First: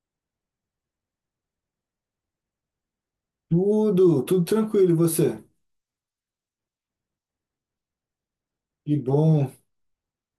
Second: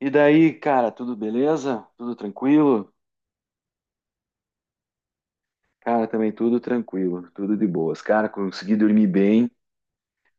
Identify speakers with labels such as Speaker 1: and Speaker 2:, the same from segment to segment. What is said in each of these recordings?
Speaker 1: E daí, cara, tudo beleza? Tudo tranquilo?
Speaker 2: Tudo, tudo tranquilo, e você?
Speaker 1: Cara, também tudo tranquilo, tudo de boas. Cara, consegui
Speaker 2: Que
Speaker 1: dormir bem.
Speaker 2: bom.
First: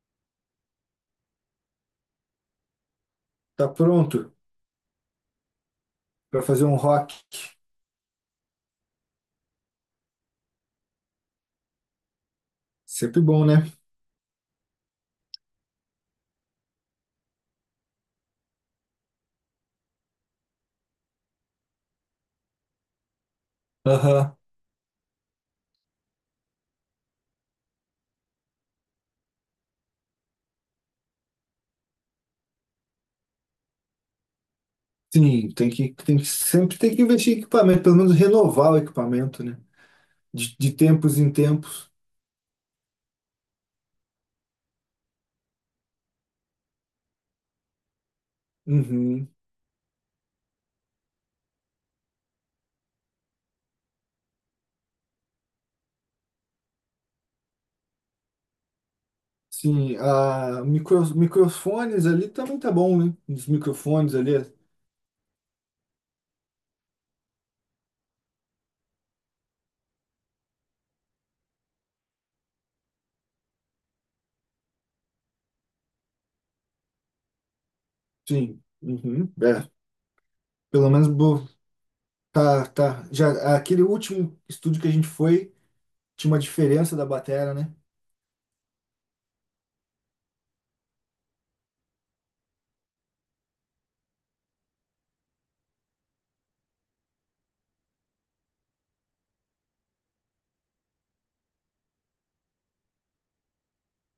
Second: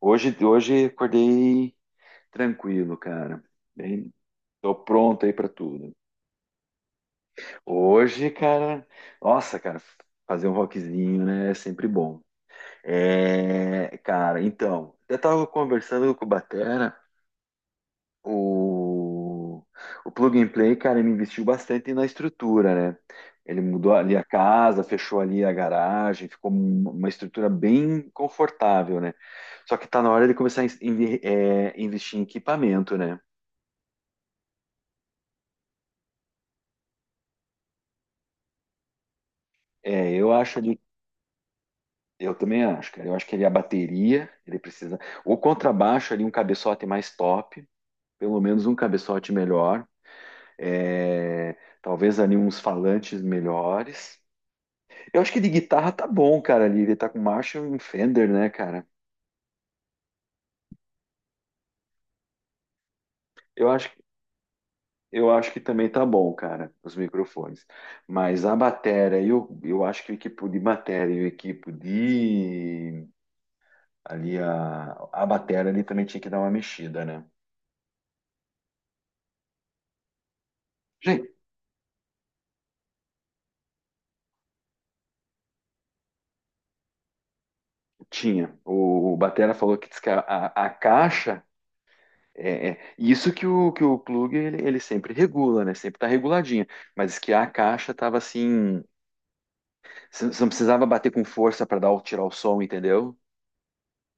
Speaker 1: Hoje acordei tranquilo, cara.
Speaker 2: Tá
Speaker 1: Bem,
Speaker 2: pronto
Speaker 1: tô pronto aí pra tudo.
Speaker 2: para fazer um rock?
Speaker 1: Hoje, cara, nossa, cara, fazer um rockzinho, né, é sempre bom.
Speaker 2: Sempre bom, né?
Speaker 1: É, cara, então, eu tava conversando com o Batera. O, o Plug and Play, cara, ele investiu bastante na estrutura, né? Ele mudou ali a
Speaker 2: Aham.
Speaker 1: casa, fechou ali a garagem, ficou uma estrutura bem confortável, né? Só que tá na hora de começar a investir em equipamento, né?
Speaker 2: Sim, tem que sempre tem que investir em equipamento, pelo menos renovar o equipamento, né?
Speaker 1: É, eu
Speaker 2: De,
Speaker 1: acho
Speaker 2: de
Speaker 1: ali,
Speaker 2: tempos em tempos.
Speaker 1: eu também acho, cara. Eu acho que ali a bateria, ele precisa. O contrabaixo ali, um cabeçote mais top, pelo menos um
Speaker 2: Uhum.
Speaker 1: cabeçote melhor. É, talvez ali uns falantes melhores. Eu acho que de guitarra tá bom, cara, ali. Ele tá com Marshall e Fender, né, cara?
Speaker 2: Sim, a microfones ali também tá bom, né? Os
Speaker 1: Eu acho,
Speaker 2: microfones ali,
Speaker 1: eu acho que também tá bom, cara, os microfones. Mas a bateria, eu acho que o equipo de bateria e o equipo de... Ali, a bateria ali também tinha que dar uma mexida, né?
Speaker 2: sim. Uhum. É, pelo menos
Speaker 1: Gente,
Speaker 2: bo- tá, tá. Já aquele último estúdio que a gente foi tinha uma diferença da bateria, né?
Speaker 1: tinha. O batera falou que diz que a caixa... Isso que o plug ele sempre regula, né? Sempre tá reguladinha. Mas diz que a caixa tava assim... Você não precisava bater com força para tirar o som, entendeu?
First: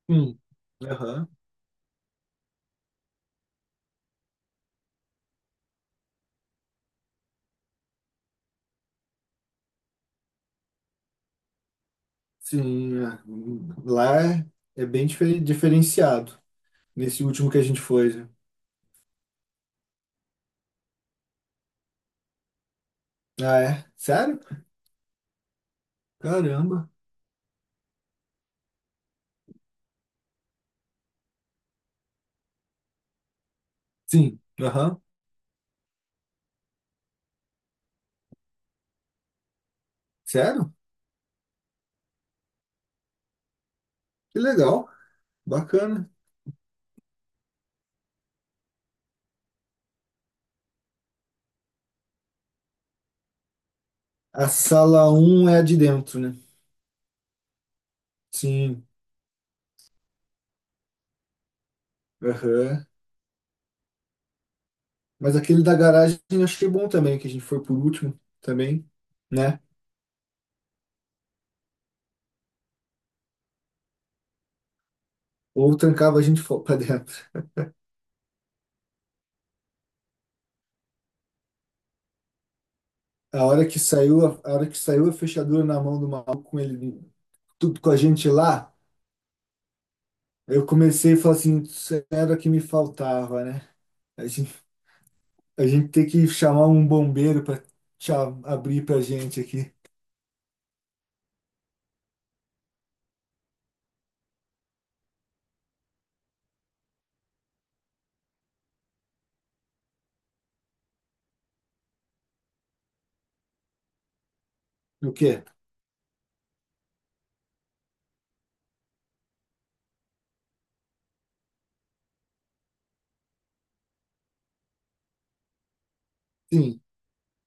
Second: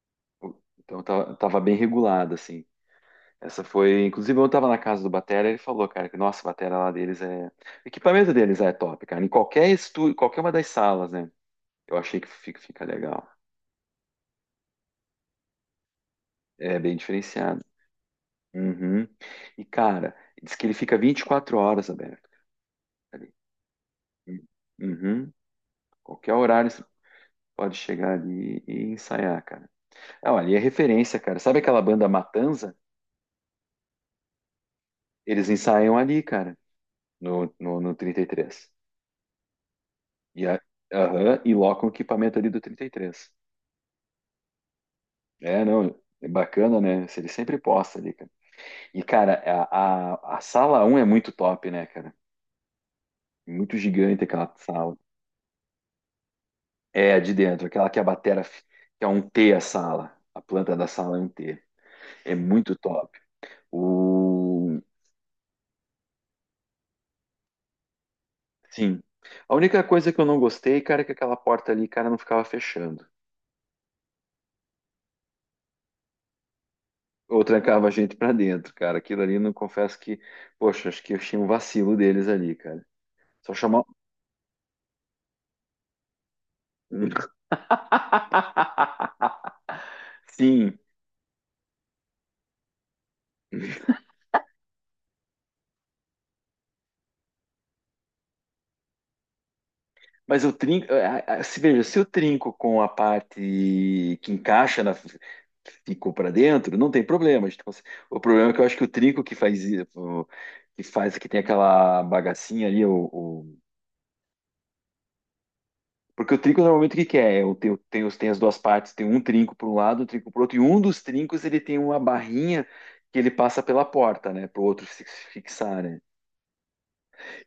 Speaker 2: Sim.
Speaker 1: Então
Speaker 2: Aham.
Speaker 1: tava bem regulado, assim. Essa foi. Inclusive, eu tava na casa do Batera, ele falou, cara, que nossa, a batera lá deles é. O equipamento deles é top, cara. Em qualquer estúdio, qualquer uma das salas, né? Eu achei que fica
Speaker 2: Sim, é.
Speaker 1: legal.
Speaker 2: Lá é, é bem diferenciado.
Speaker 1: É bem
Speaker 2: Nesse último que a
Speaker 1: diferenciado.
Speaker 2: gente foi, né?
Speaker 1: Uhum. E, cara, diz que ele fica 24 horas aberto ali.
Speaker 2: Ah, é? Sério?
Speaker 1: Hum. Uhum. Qualquer horário você
Speaker 2: Caramba.
Speaker 1: pode chegar ali e ensaiar, cara. Ah, ali é referência, cara. Sabe aquela banda Matanza?
Speaker 2: Sim. Aham.
Speaker 1: Eles ensaiam ali, cara. No 33. E, três. E,
Speaker 2: Sério?
Speaker 1: aham, e loca o equipamento ali do 33.
Speaker 2: Que legal.
Speaker 1: É, não,
Speaker 2: Bacana.
Speaker 1: é bacana, né? Se ele sempre posta ali, cara. E, cara, a sala um é muito top, né, cara? Muito gigante aquela
Speaker 2: A
Speaker 1: sala.
Speaker 2: sala um é a de dentro, né?
Speaker 1: É, a de dentro, aquela que a batera,
Speaker 2: Sim.
Speaker 1: que é um T a sala. A planta da sala é um T. É muito
Speaker 2: Aham.
Speaker 1: top. O...
Speaker 2: Mas aquele da garagem eu achei bom também, que a gente foi por último também,
Speaker 1: Sim. A
Speaker 2: né?
Speaker 1: única coisa que eu não gostei, cara, é que aquela porta ali, cara, não ficava fechando.
Speaker 2: Ou trancava a gente pra dentro.
Speaker 1: Ou trancava a gente pra dentro, cara. Aquilo ali, não confesso que, poxa, acho que eu tinha um vacilo deles ali, cara.
Speaker 2: A
Speaker 1: Só
Speaker 2: hora que
Speaker 1: chamar.
Speaker 2: saiu, a hora que saiu a fechadura na mão do maluco com ele, tudo com a gente lá. Eu
Speaker 1: Sim,
Speaker 2: comecei a falar assim, isso era o que me faltava, né? A gente, a gente tem que chamar um bombeiro para abrir para gente aqui.
Speaker 1: mas eu trinco. Se veja, se eu trinco com a parte que encaixa na, que ficou pra dentro, não tem problema. A gente consegue- O problema é que eu acho que o trinco que faz que tem aquela bagacinha ali, o,
Speaker 2: O quê?
Speaker 1: porque o trinco normalmente o que que é? Tem as duas partes, tem um trinco para um lado, um trinco para o outro, e um dos trincos ele tem uma barrinha que ele passa pela porta, né? Para o outro se fixar, né?
Speaker 2: Sim.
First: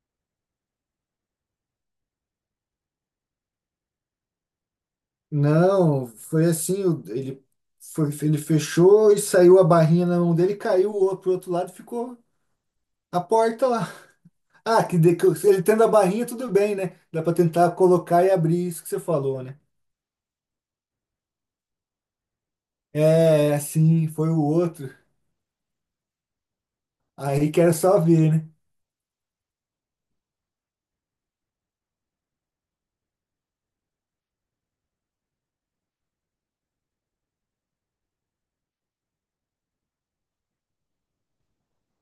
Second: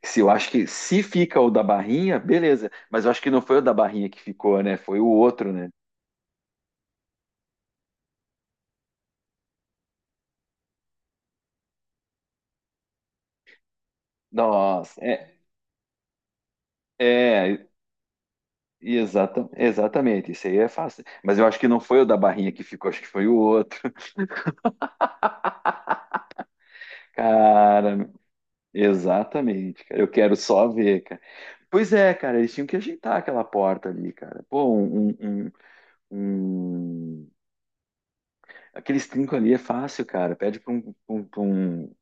Speaker 1: Se eu acho que se fica o da barrinha, beleza, mas eu acho que não foi o da barrinha que ficou, né? Foi o outro, né?
Speaker 2: Não, foi assim, o- ele foi, ele fechou e saiu a barrinha na mão dele, caiu o outro pro outro lado, e ficou a porta lá. Ah,
Speaker 1: Nossa,
Speaker 2: que ele tendo a barrinha tudo bem, né? Dá para
Speaker 1: é,
Speaker 2: tentar colocar e abrir isso que você falou,
Speaker 1: exata,
Speaker 2: né?
Speaker 1: exatamente, isso aí é fácil. Mas eu acho que não foi o da barrinha que ficou, acho que foi o
Speaker 2: É,
Speaker 1: outro.
Speaker 2: assim, foi o outro. Aí que era só
Speaker 1: Cara,
Speaker 2: ver, né?
Speaker 1: exatamente, cara, eu quero só ver, cara. Pois é, cara, eles tinham que ajeitar aquela porta ali, cara. Pô, um, um... aqueles trinco ali é fácil, cara. Pede pra um, um, pra um,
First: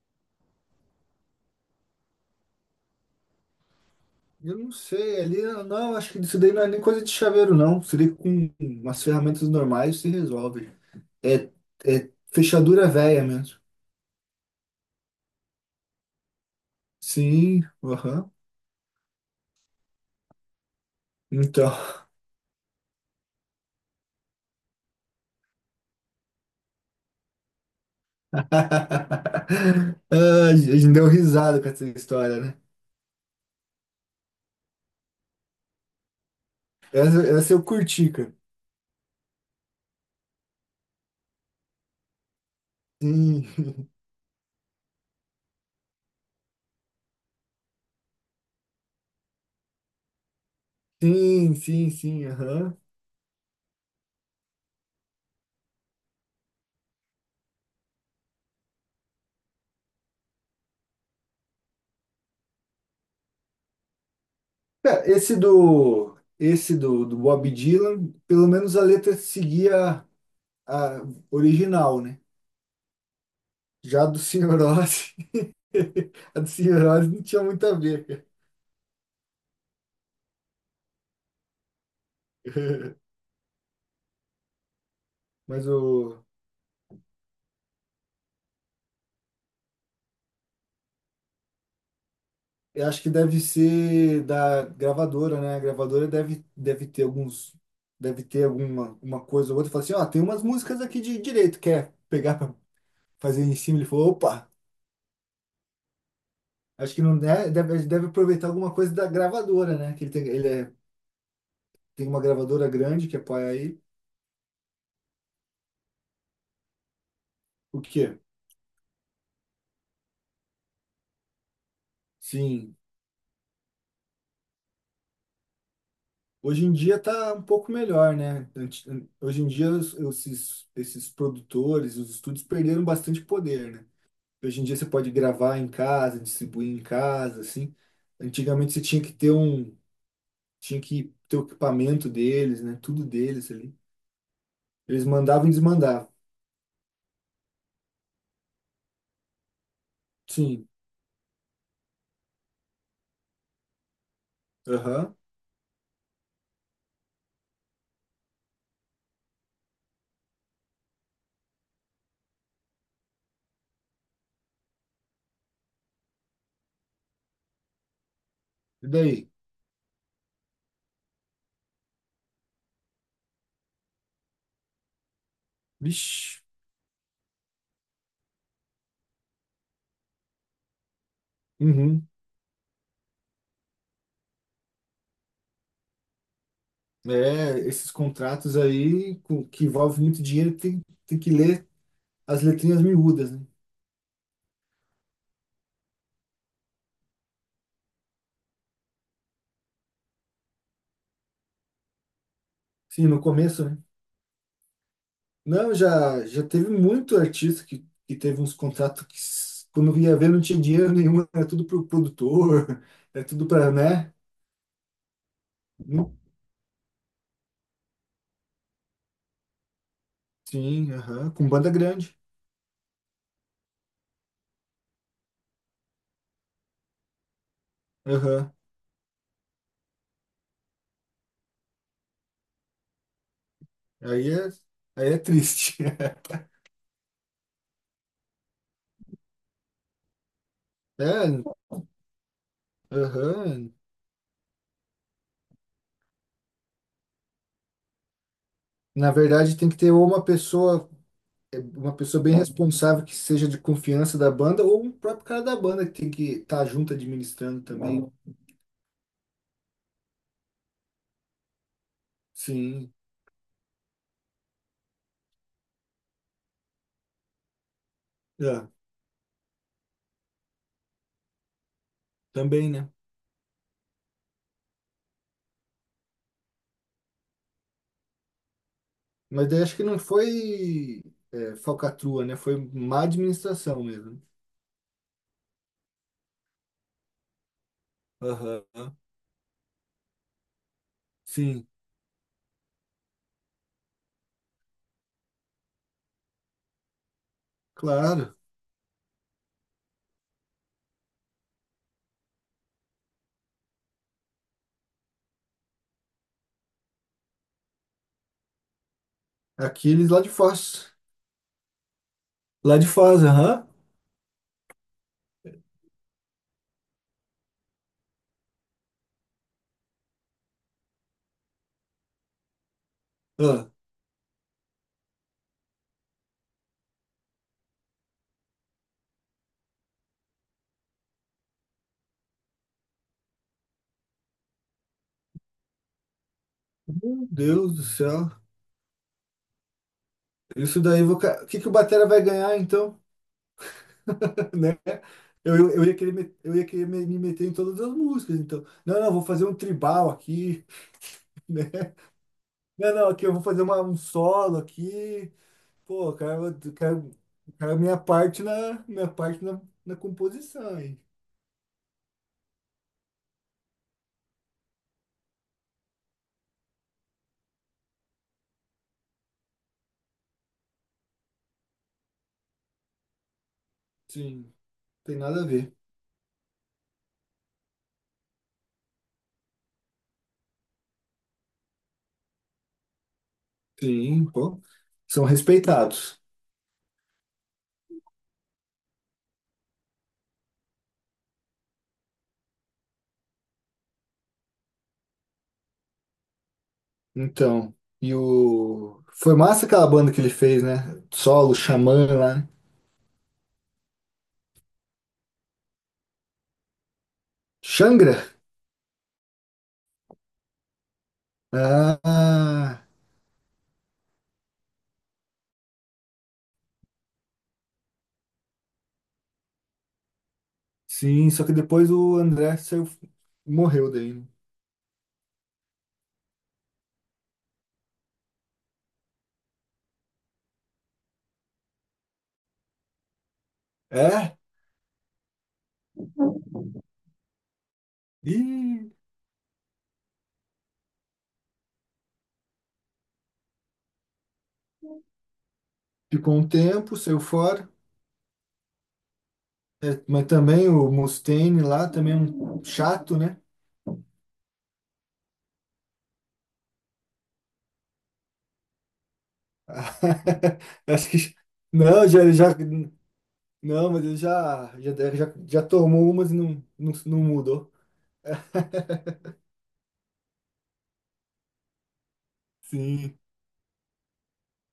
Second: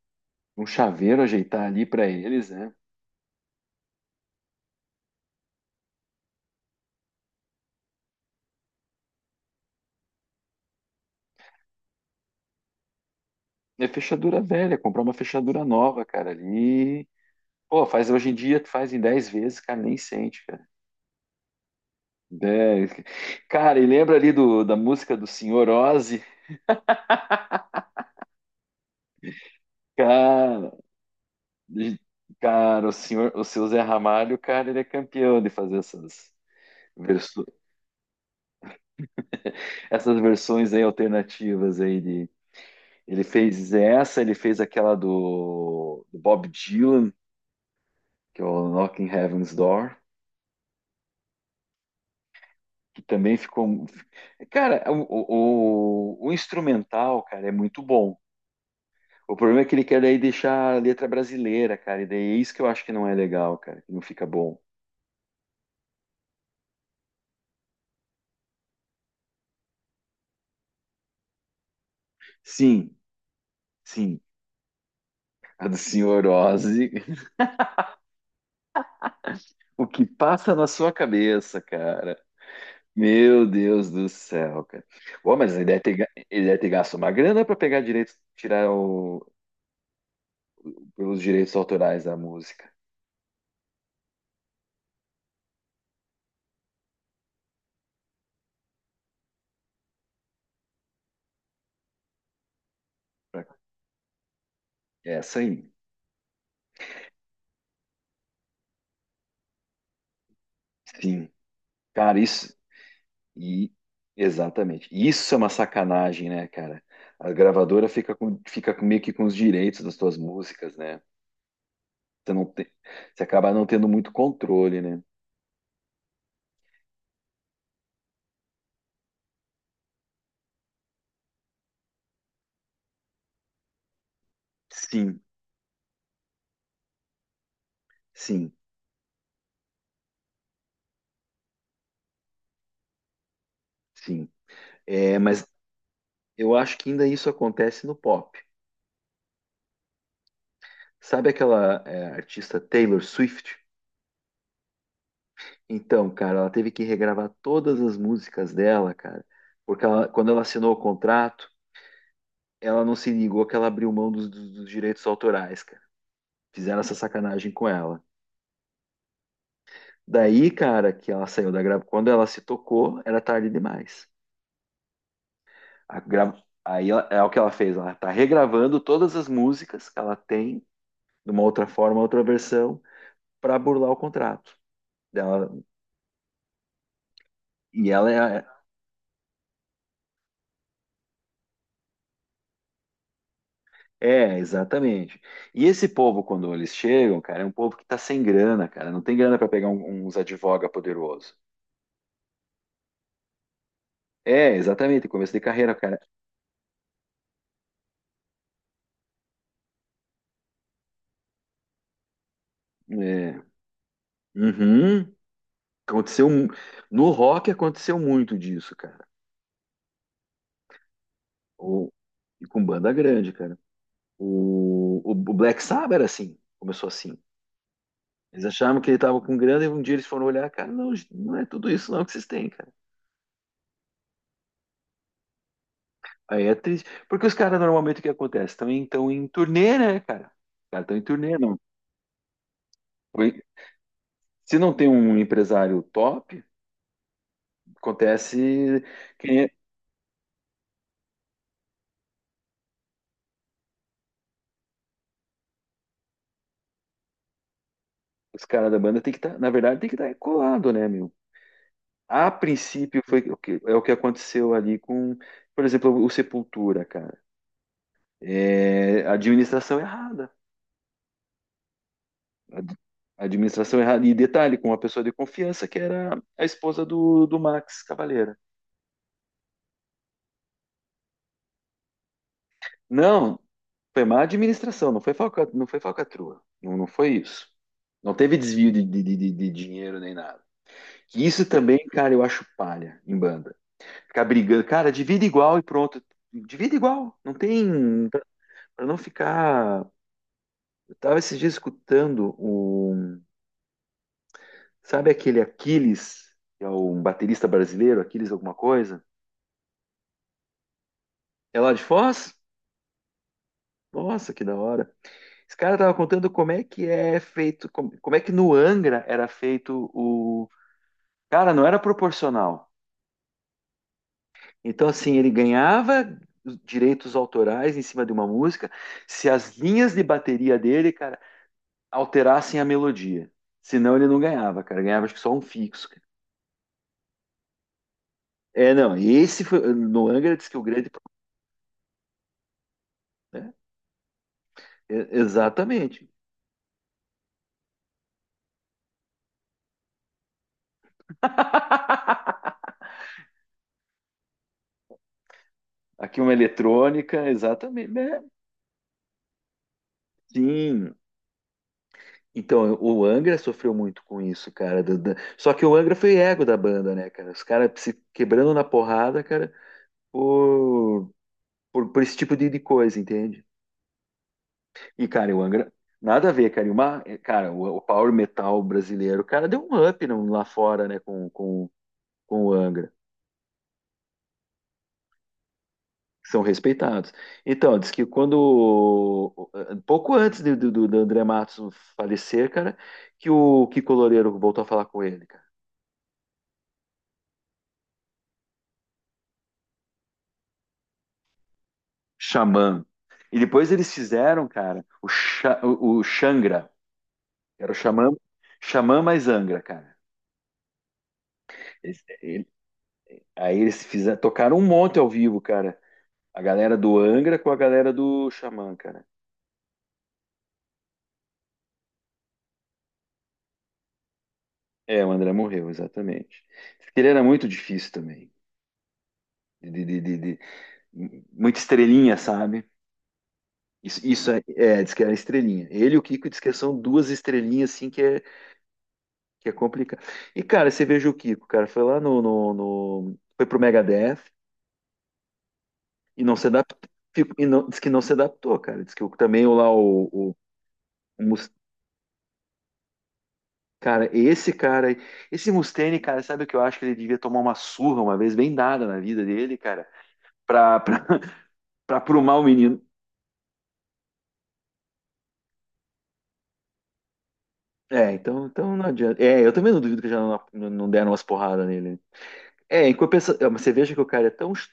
Speaker 1: um chaveiro ajeitar ali pra eles, né?
Speaker 2: Eu não sei, ali não, acho que isso daí não é nem coisa de chaveiro, não. Seria com umas ferramentas normais se resolve. É, é fechadura velha mesmo.
Speaker 1: É fechadura velha, comprar uma fechadura nova, cara, ali.
Speaker 2: Sim,
Speaker 1: Pô, faz hoje
Speaker 2: aham.
Speaker 1: em dia, tu faz em 10 vezes, cara, nem sente, cara.
Speaker 2: Então.
Speaker 1: 10. Cara, e lembra ali da música do Senhor Ozzy?
Speaker 2: Ah, a
Speaker 1: Cara,
Speaker 2: gente deu risada com essa
Speaker 1: de-
Speaker 2: história, né?
Speaker 1: cara, o seu Zé Ramalho, cara, ele é campeão de fazer essas
Speaker 2: Essa,
Speaker 1: versões.
Speaker 2: essa eu curti, cara.
Speaker 1: Essas versões aí alternativas aí de ele
Speaker 2: Sim,
Speaker 1: fez essa, ele fez aquela do Bob Dylan, que é o Knocking Heaven's Door,
Speaker 2: sim, aham.
Speaker 1: que também ficou. Cara, o instrumental, cara, é muito bom. O problema é que ele quer daí deixar a letra brasileira, cara, e daí é isso que eu acho que não é legal, cara, que não fica bom.
Speaker 2: Cara, esse do, do Bob Dylan, pelo menos a letra seguia a original, né?
Speaker 1: Sim,
Speaker 2: Já do
Speaker 1: sim,
Speaker 2: Senhor Oz.
Speaker 1: a do Senhor
Speaker 2: A de
Speaker 1: Ozzy.
Speaker 2: Cirrose não tinha muito a ver, cara.
Speaker 1: O que passa na sua cabeça, cara? Meu Deus do céu, cara. Bom, mas
Speaker 2: Mas o,
Speaker 1: ele deve ter gasto uma grana para pegar direitos, tirar o, pelos direitos autorais da música.
Speaker 2: eu acho que deve ser da gravadora, né? A gravadora deve, deve ter alguns, deve ter alguma uma coisa ou outra. Fala assim, ó, tem umas músicas aqui de direito, quer pegar pra fazer em
Speaker 1: Pra-
Speaker 2: cima? Ele falou, opa,
Speaker 1: Essa aí.
Speaker 2: acho que não deve, deve, deve aproveitar alguma coisa da gravadora, né? Que ele tem, ele é,
Speaker 1: Sim.
Speaker 2: tem
Speaker 1: Cara,
Speaker 2: uma
Speaker 1: isso.
Speaker 2: gravadora grande que apoia
Speaker 1: E,
Speaker 2: aí.
Speaker 1: exatamente. Isso é uma sacanagem, né, cara? A
Speaker 2: O
Speaker 1: gravadora
Speaker 2: quê?
Speaker 1: meio que com os direitos das tuas músicas, né? Você não tem,
Speaker 2: Sim,
Speaker 1: você acaba não tendo muito controle, né?
Speaker 2: hoje em dia tá um pouco melhor, né? Hoje em dia os- esses produtores, os estúdios perderam bastante poder, né? Hoje em dia você pode
Speaker 1: Sim,
Speaker 2: gravar em casa, distribuir em casa, assim.
Speaker 1: sim,
Speaker 2: Antigamente você tinha que ter um, tinha que ter o equipamento deles, né? Tudo deles ali.
Speaker 1: sim.
Speaker 2: Eles
Speaker 1: É, mas
Speaker 2: mandavam e desmandavam.
Speaker 1: eu acho que ainda isso acontece no pop.
Speaker 2: Sim.
Speaker 1: Sabe aquela artista Taylor Swift?
Speaker 2: Aham.
Speaker 1: Então, cara, ela teve que regravar todas as músicas dela, cara, porque quando ela assinou o contrato, ela não se ligou que ela abriu mão dos, dos direitos autorais, cara. Fizeram essa sacanagem com ela.
Speaker 2: E daí?
Speaker 1: Daí, cara, que ela saiu da gravação, quando ela se tocou, era tarde demais. A gra-
Speaker 2: Vixe.
Speaker 1: é o que ela fez, ela tá regravando todas as músicas que ela tem, de uma outra forma,
Speaker 2: Uhum.
Speaker 1: outra versão, para burlar o contrato dela.
Speaker 2: É,
Speaker 1: E
Speaker 2: esses
Speaker 1: ela é.
Speaker 2: contratos aí com- que envolvem muito dinheiro tem, tem que ler as letrinhas miúdas, né?
Speaker 1: É, exatamente. E esse povo, quando eles chegam, cara, é um povo que tá sem grana, cara. Não tem grana para pegar uns advoga poderoso.
Speaker 2: Sim, no começo, né?
Speaker 1: É, exatamente. Começo de
Speaker 2: Não,
Speaker 1: carreira, cara.
Speaker 2: já teve muito artista que teve uns contratos que, s- quando ia ver, não tinha dinheiro nenhum, era tudo pro produtor, era
Speaker 1: É.
Speaker 2: tudo para né?
Speaker 1: Uhum.
Speaker 2: Hum,
Speaker 1: Aconteceu um- no rock aconteceu muito disso, cara.
Speaker 2: sim, aham, com banda
Speaker 1: O-
Speaker 2: grande.
Speaker 1: E com banda grande, cara. O Black Sabbath era assim, começou assim. Eles
Speaker 2: Aham.
Speaker 1: achavam que ele tava com grana e um dia eles foram olhar, cara, não, não é tudo isso não que vocês têm, cara.
Speaker 2: Aí é, aí é triste.
Speaker 1: Aí é triste. Porque os caras normalmente o que acontece? Também estão em turnê, né, cara? Os caras estão em turnê,
Speaker 2: É,
Speaker 1: não.
Speaker 2: aham.
Speaker 1: Se não tem um empresário top, acontece
Speaker 2: Na
Speaker 1: que
Speaker 2: verdade, tem que ter ou uma pessoa, é, uma pessoa bem responsável que seja de confiança da banda, ou um próprio cara da banda que tem que estar junto administrando também.
Speaker 1: os caras da banda tem que estar, na verdade, tem que estar colado, né, meu? A
Speaker 2: Sim,
Speaker 1: princípio foi o que, é o que aconteceu ali com, por exemplo, o Sepultura, cara.
Speaker 2: é,
Speaker 1: É, administração errada.
Speaker 2: também,
Speaker 1: Ad-
Speaker 2: né?
Speaker 1: Administração errada. E detalhe, com uma pessoa de confiança, que era a esposa do Max Cavaleira.
Speaker 2: Mas daí acho que não foi é, falcatrua, né? Foi má
Speaker 1: Não,
Speaker 2: administração
Speaker 1: foi
Speaker 2: mesmo.
Speaker 1: má administração, não foi falcatrua. Não, não foi isso. Não teve desvio de,
Speaker 2: Aham.
Speaker 1: de, de, de de dinheiro nem nada. Que isso
Speaker 2: Sim.
Speaker 1: também, cara, eu acho palha em banda. Ficar brigando, cara, divide igual e pronto. Divide igual, não tem.
Speaker 2: Claro.
Speaker 1: Pra não ficar. Eu tava esses dias escutando o. Sabe aquele Aquiles, que é um baterista brasileiro, Aquiles alguma coisa?
Speaker 2: Aqueles lá de Foz.
Speaker 1: É lá de Foz?
Speaker 2: Lá de Foz, aham.
Speaker 1: Nossa, que da hora. Esse cara tava contando como é que é feito, como é que no Angra era feito o. Cara, não era proporcional.
Speaker 2: Ah,
Speaker 1: Então, assim, ele ganhava direitos autorais em cima de uma música se as linhas de bateria dele, cara, alterassem a melodia. Senão ele não ganhava, cara. Ganhava acho que só um fixo, cara.
Speaker 2: meu Deus do céu.
Speaker 1: É, não, esse foi. No Angra diz que o
Speaker 2: Isso
Speaker 1: grande
Speaker 2: daí, vou... ca- o que que o Batera vai ganhar, então?
Speaker 1: problema, né?
Speaker 2: Né? Eu ia
Speaker 1: Exatamente.
Speaker 2: eu ia querer me meter em todas as músicas, então. Não, não, vou fazer um tribal aqui, né? Não, não, aqui eu vou fazer um solo aqui. Pô,
Speaker 1: Aqui uma eletrônica,
Speaker 2: eu quero
Speaker 1: exatamente,
Speaker 2: minha
Speaker 1: né?
Speaker 2: parte minha parte na, na composição,
Speaker 1: Sim.
Speaker 2: hein?
Speaker 1: Então, o Angra sofreu muito com isso, cara. Só que o Angra foi ego da banda, né, cara? Os caras se quebrando na porrada, cara. por, por esse tipo de coisa, entende?
Speaker 2: Sim,
Speaker 1: E,
Speaker 2: tem
Speaker 1: cara, o
Speaker 2: nada a ver.
Speaker 1: Angra, nada a ver, cara. E uma, cara, o Power Metal brasileiro, cara, deu um up lá fora, né, com o Angra.
Speaker 2: Sim, pô. São respeitados.
Speaker 1: São respeitados. Então, diz que quando, pouco antes do André Matos falecer, cara, que o Kiko Loureiro voltou a falar com ele, cara.
Speaker 2: Então, e o. Foi massa aquela banda que ele fez, né? Solo, Xamã lá, né?
Speaker 1: Xamã. E depois eles fizeram, cara, o Xangra. Era o Xamã,
Speaker 2: Xangra?
Speaker 1: Xamã mais Angra, cara. Eles,
Speaker 2: Ah,
Speaker 1: aí eles fizeram, tocaram um monte ao vivo, cara. A galera do Angra com a galera do Xamã, cara.
Speaker 2: sim, só que depois o André saiu, morreu daí, né?
Speaker 1: É, o André morreu, exatamente. Porque ele era muito difícil também. De, de- de- de- de muita estrelinha, sabe? Isso
Speaker 2: É?
Speaker 1: é, diz que era estrelinha. Ele e o Kiko diz que são duas estrelinhas, assim, que é,
Speaker 2: Ih,
Speaker 1: que é complicado. E, cara, você veja o Kiko, cara, foi lá no, no, no- foi pro Megadeth e
Speaker 2: ficou
Speaker 1: não se
Speaker 2: um
Speaker 1: adaptou.
Speaker 2: tempo, saiu
Speaker 1: E não,
Speaker 2: fora.
Speaker 1: diz que não se adaptou, cara. Diz que também o lá,
Speaker 2: É, mas
Speaker 1: o,
Speaker 2: também o
Speaker 1: o Mus-
Speaker 2: Mustaine lá, também é um chato, né?
Speaker 1: cara, esse cara, esse Mustaine, cara, sabe o que eu acho que ele devia tomar uma surra uma vez bem dada na vida dele, cara, pra, pra,
Speaker 2: Acho que
Speaker 1: pra
Speaker 2: não, já, ele
Speaker 1: aprumar o
Speaker 2: já
Speaker 1: menino.
Speaker 2: não, mas ele já tomou umas e não, não, não mudou.
Speaker 1: É, então não adianta. É, eu também não duvido que já não, não deram umas porradas nele, né? É, em
Speaker 2: Sim,
Speaker 1: compensação, mas você veja que o cara é tão, ch-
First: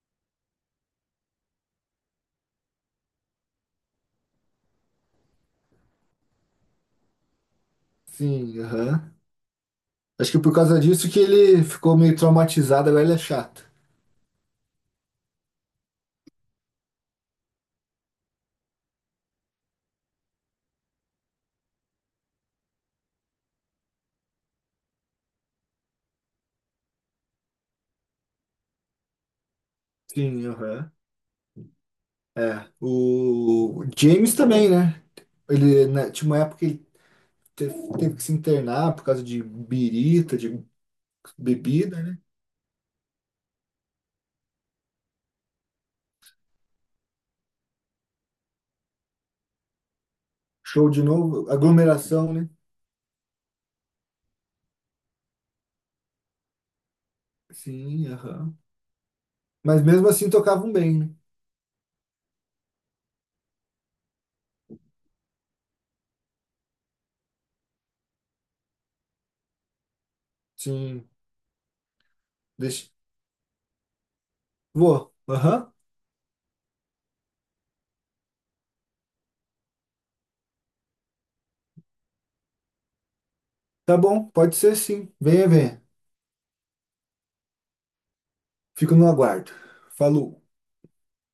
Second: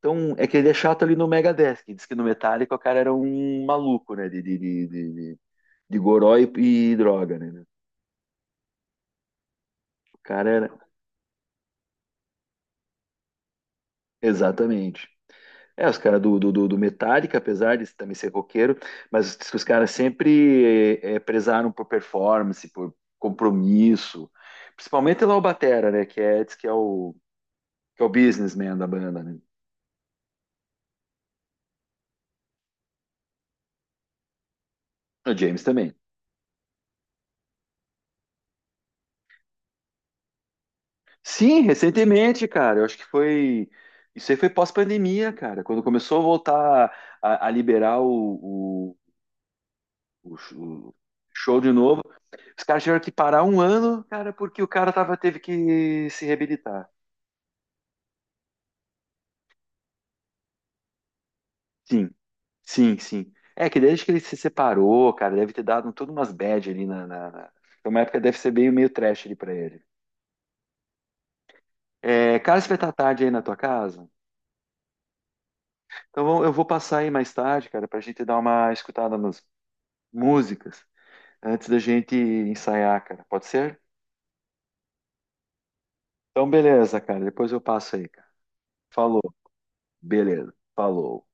Speaker 1: tão. É que ele é chato ali no Megadeth, que diz que no Metallica o cara era um maluco, né, de goró e droga, né?
Speaker 2: sim, aham.
Speaker 1: O
Speaker 2: Acho que
Speaker 1: cara
Speaker 2: por
Speaker 1: era.
Speaker 2: causa disso que ele ficou meio traumatizado, agora ele é chato.
Speaker 1: Exatamente. É, os caras do Metallica, apesar de também ser roqueiro, mas os caras sempre prezaram por performance, por compromisso. Principalmente lá o Batera, né? Que é, diz que é que é o businessman da banda, né?
Speaker 2: Sim, aham. É, o James também, né?
Speaker 1: O James
Speaker 2: Ele
Speaker 1: também.
Speaker 2: né, tinha uma época que ele teve, teve que se internar por causa de birita, de
Speaker 1: Sim,
Speaker 2: bebida, né?
Speaker 1: recentemente, cara, eu acho que foi. Isso aí foi pós-pandemia, cara, quando começou a voltar a liberar o, o, o sh-
Speaker 2: Show
Speaker 1: o
Speaker 2: de novo,
Speaker 1: show de novo.
Speaker 2: aglomeração, né?
Speaker 1: Os caras tiveram que parar um ano, cara, porque o cara teve que se reabilitar.
Speaker 2: Sim, aham. Mas mesmo assim tocavam bem, né?
Speaker 1: Sim. Sim, sim. É que desde que ele se separou, cara, deve ter dado todas umas bad ali Foi uma época que deve ser meio trash ali pra ele.
Speaker 2: Sim.
Speaker 1: É, cara, você vai
Speaker 2: Deixa-
Speaker 1: estar tarde aí na tua casa?
Speaker 2: vou. Aham.
Speaker 1: Então eu vou passar aí mais tarde, cara, pra gente dar uma escutada nas músicas antes da gente ensaiar, cara. Pode ser?
Speaker 2: Tá bom, pode ser sim. Venha, venha.
Speaker 1: Então beleza, cara. Depois eu passo aí, cara.
Speaker 2: Fico no
Speaker 1: Falou.
Speaker 2: aguardo. Falou.
Speaker 1: Beleza. Falou.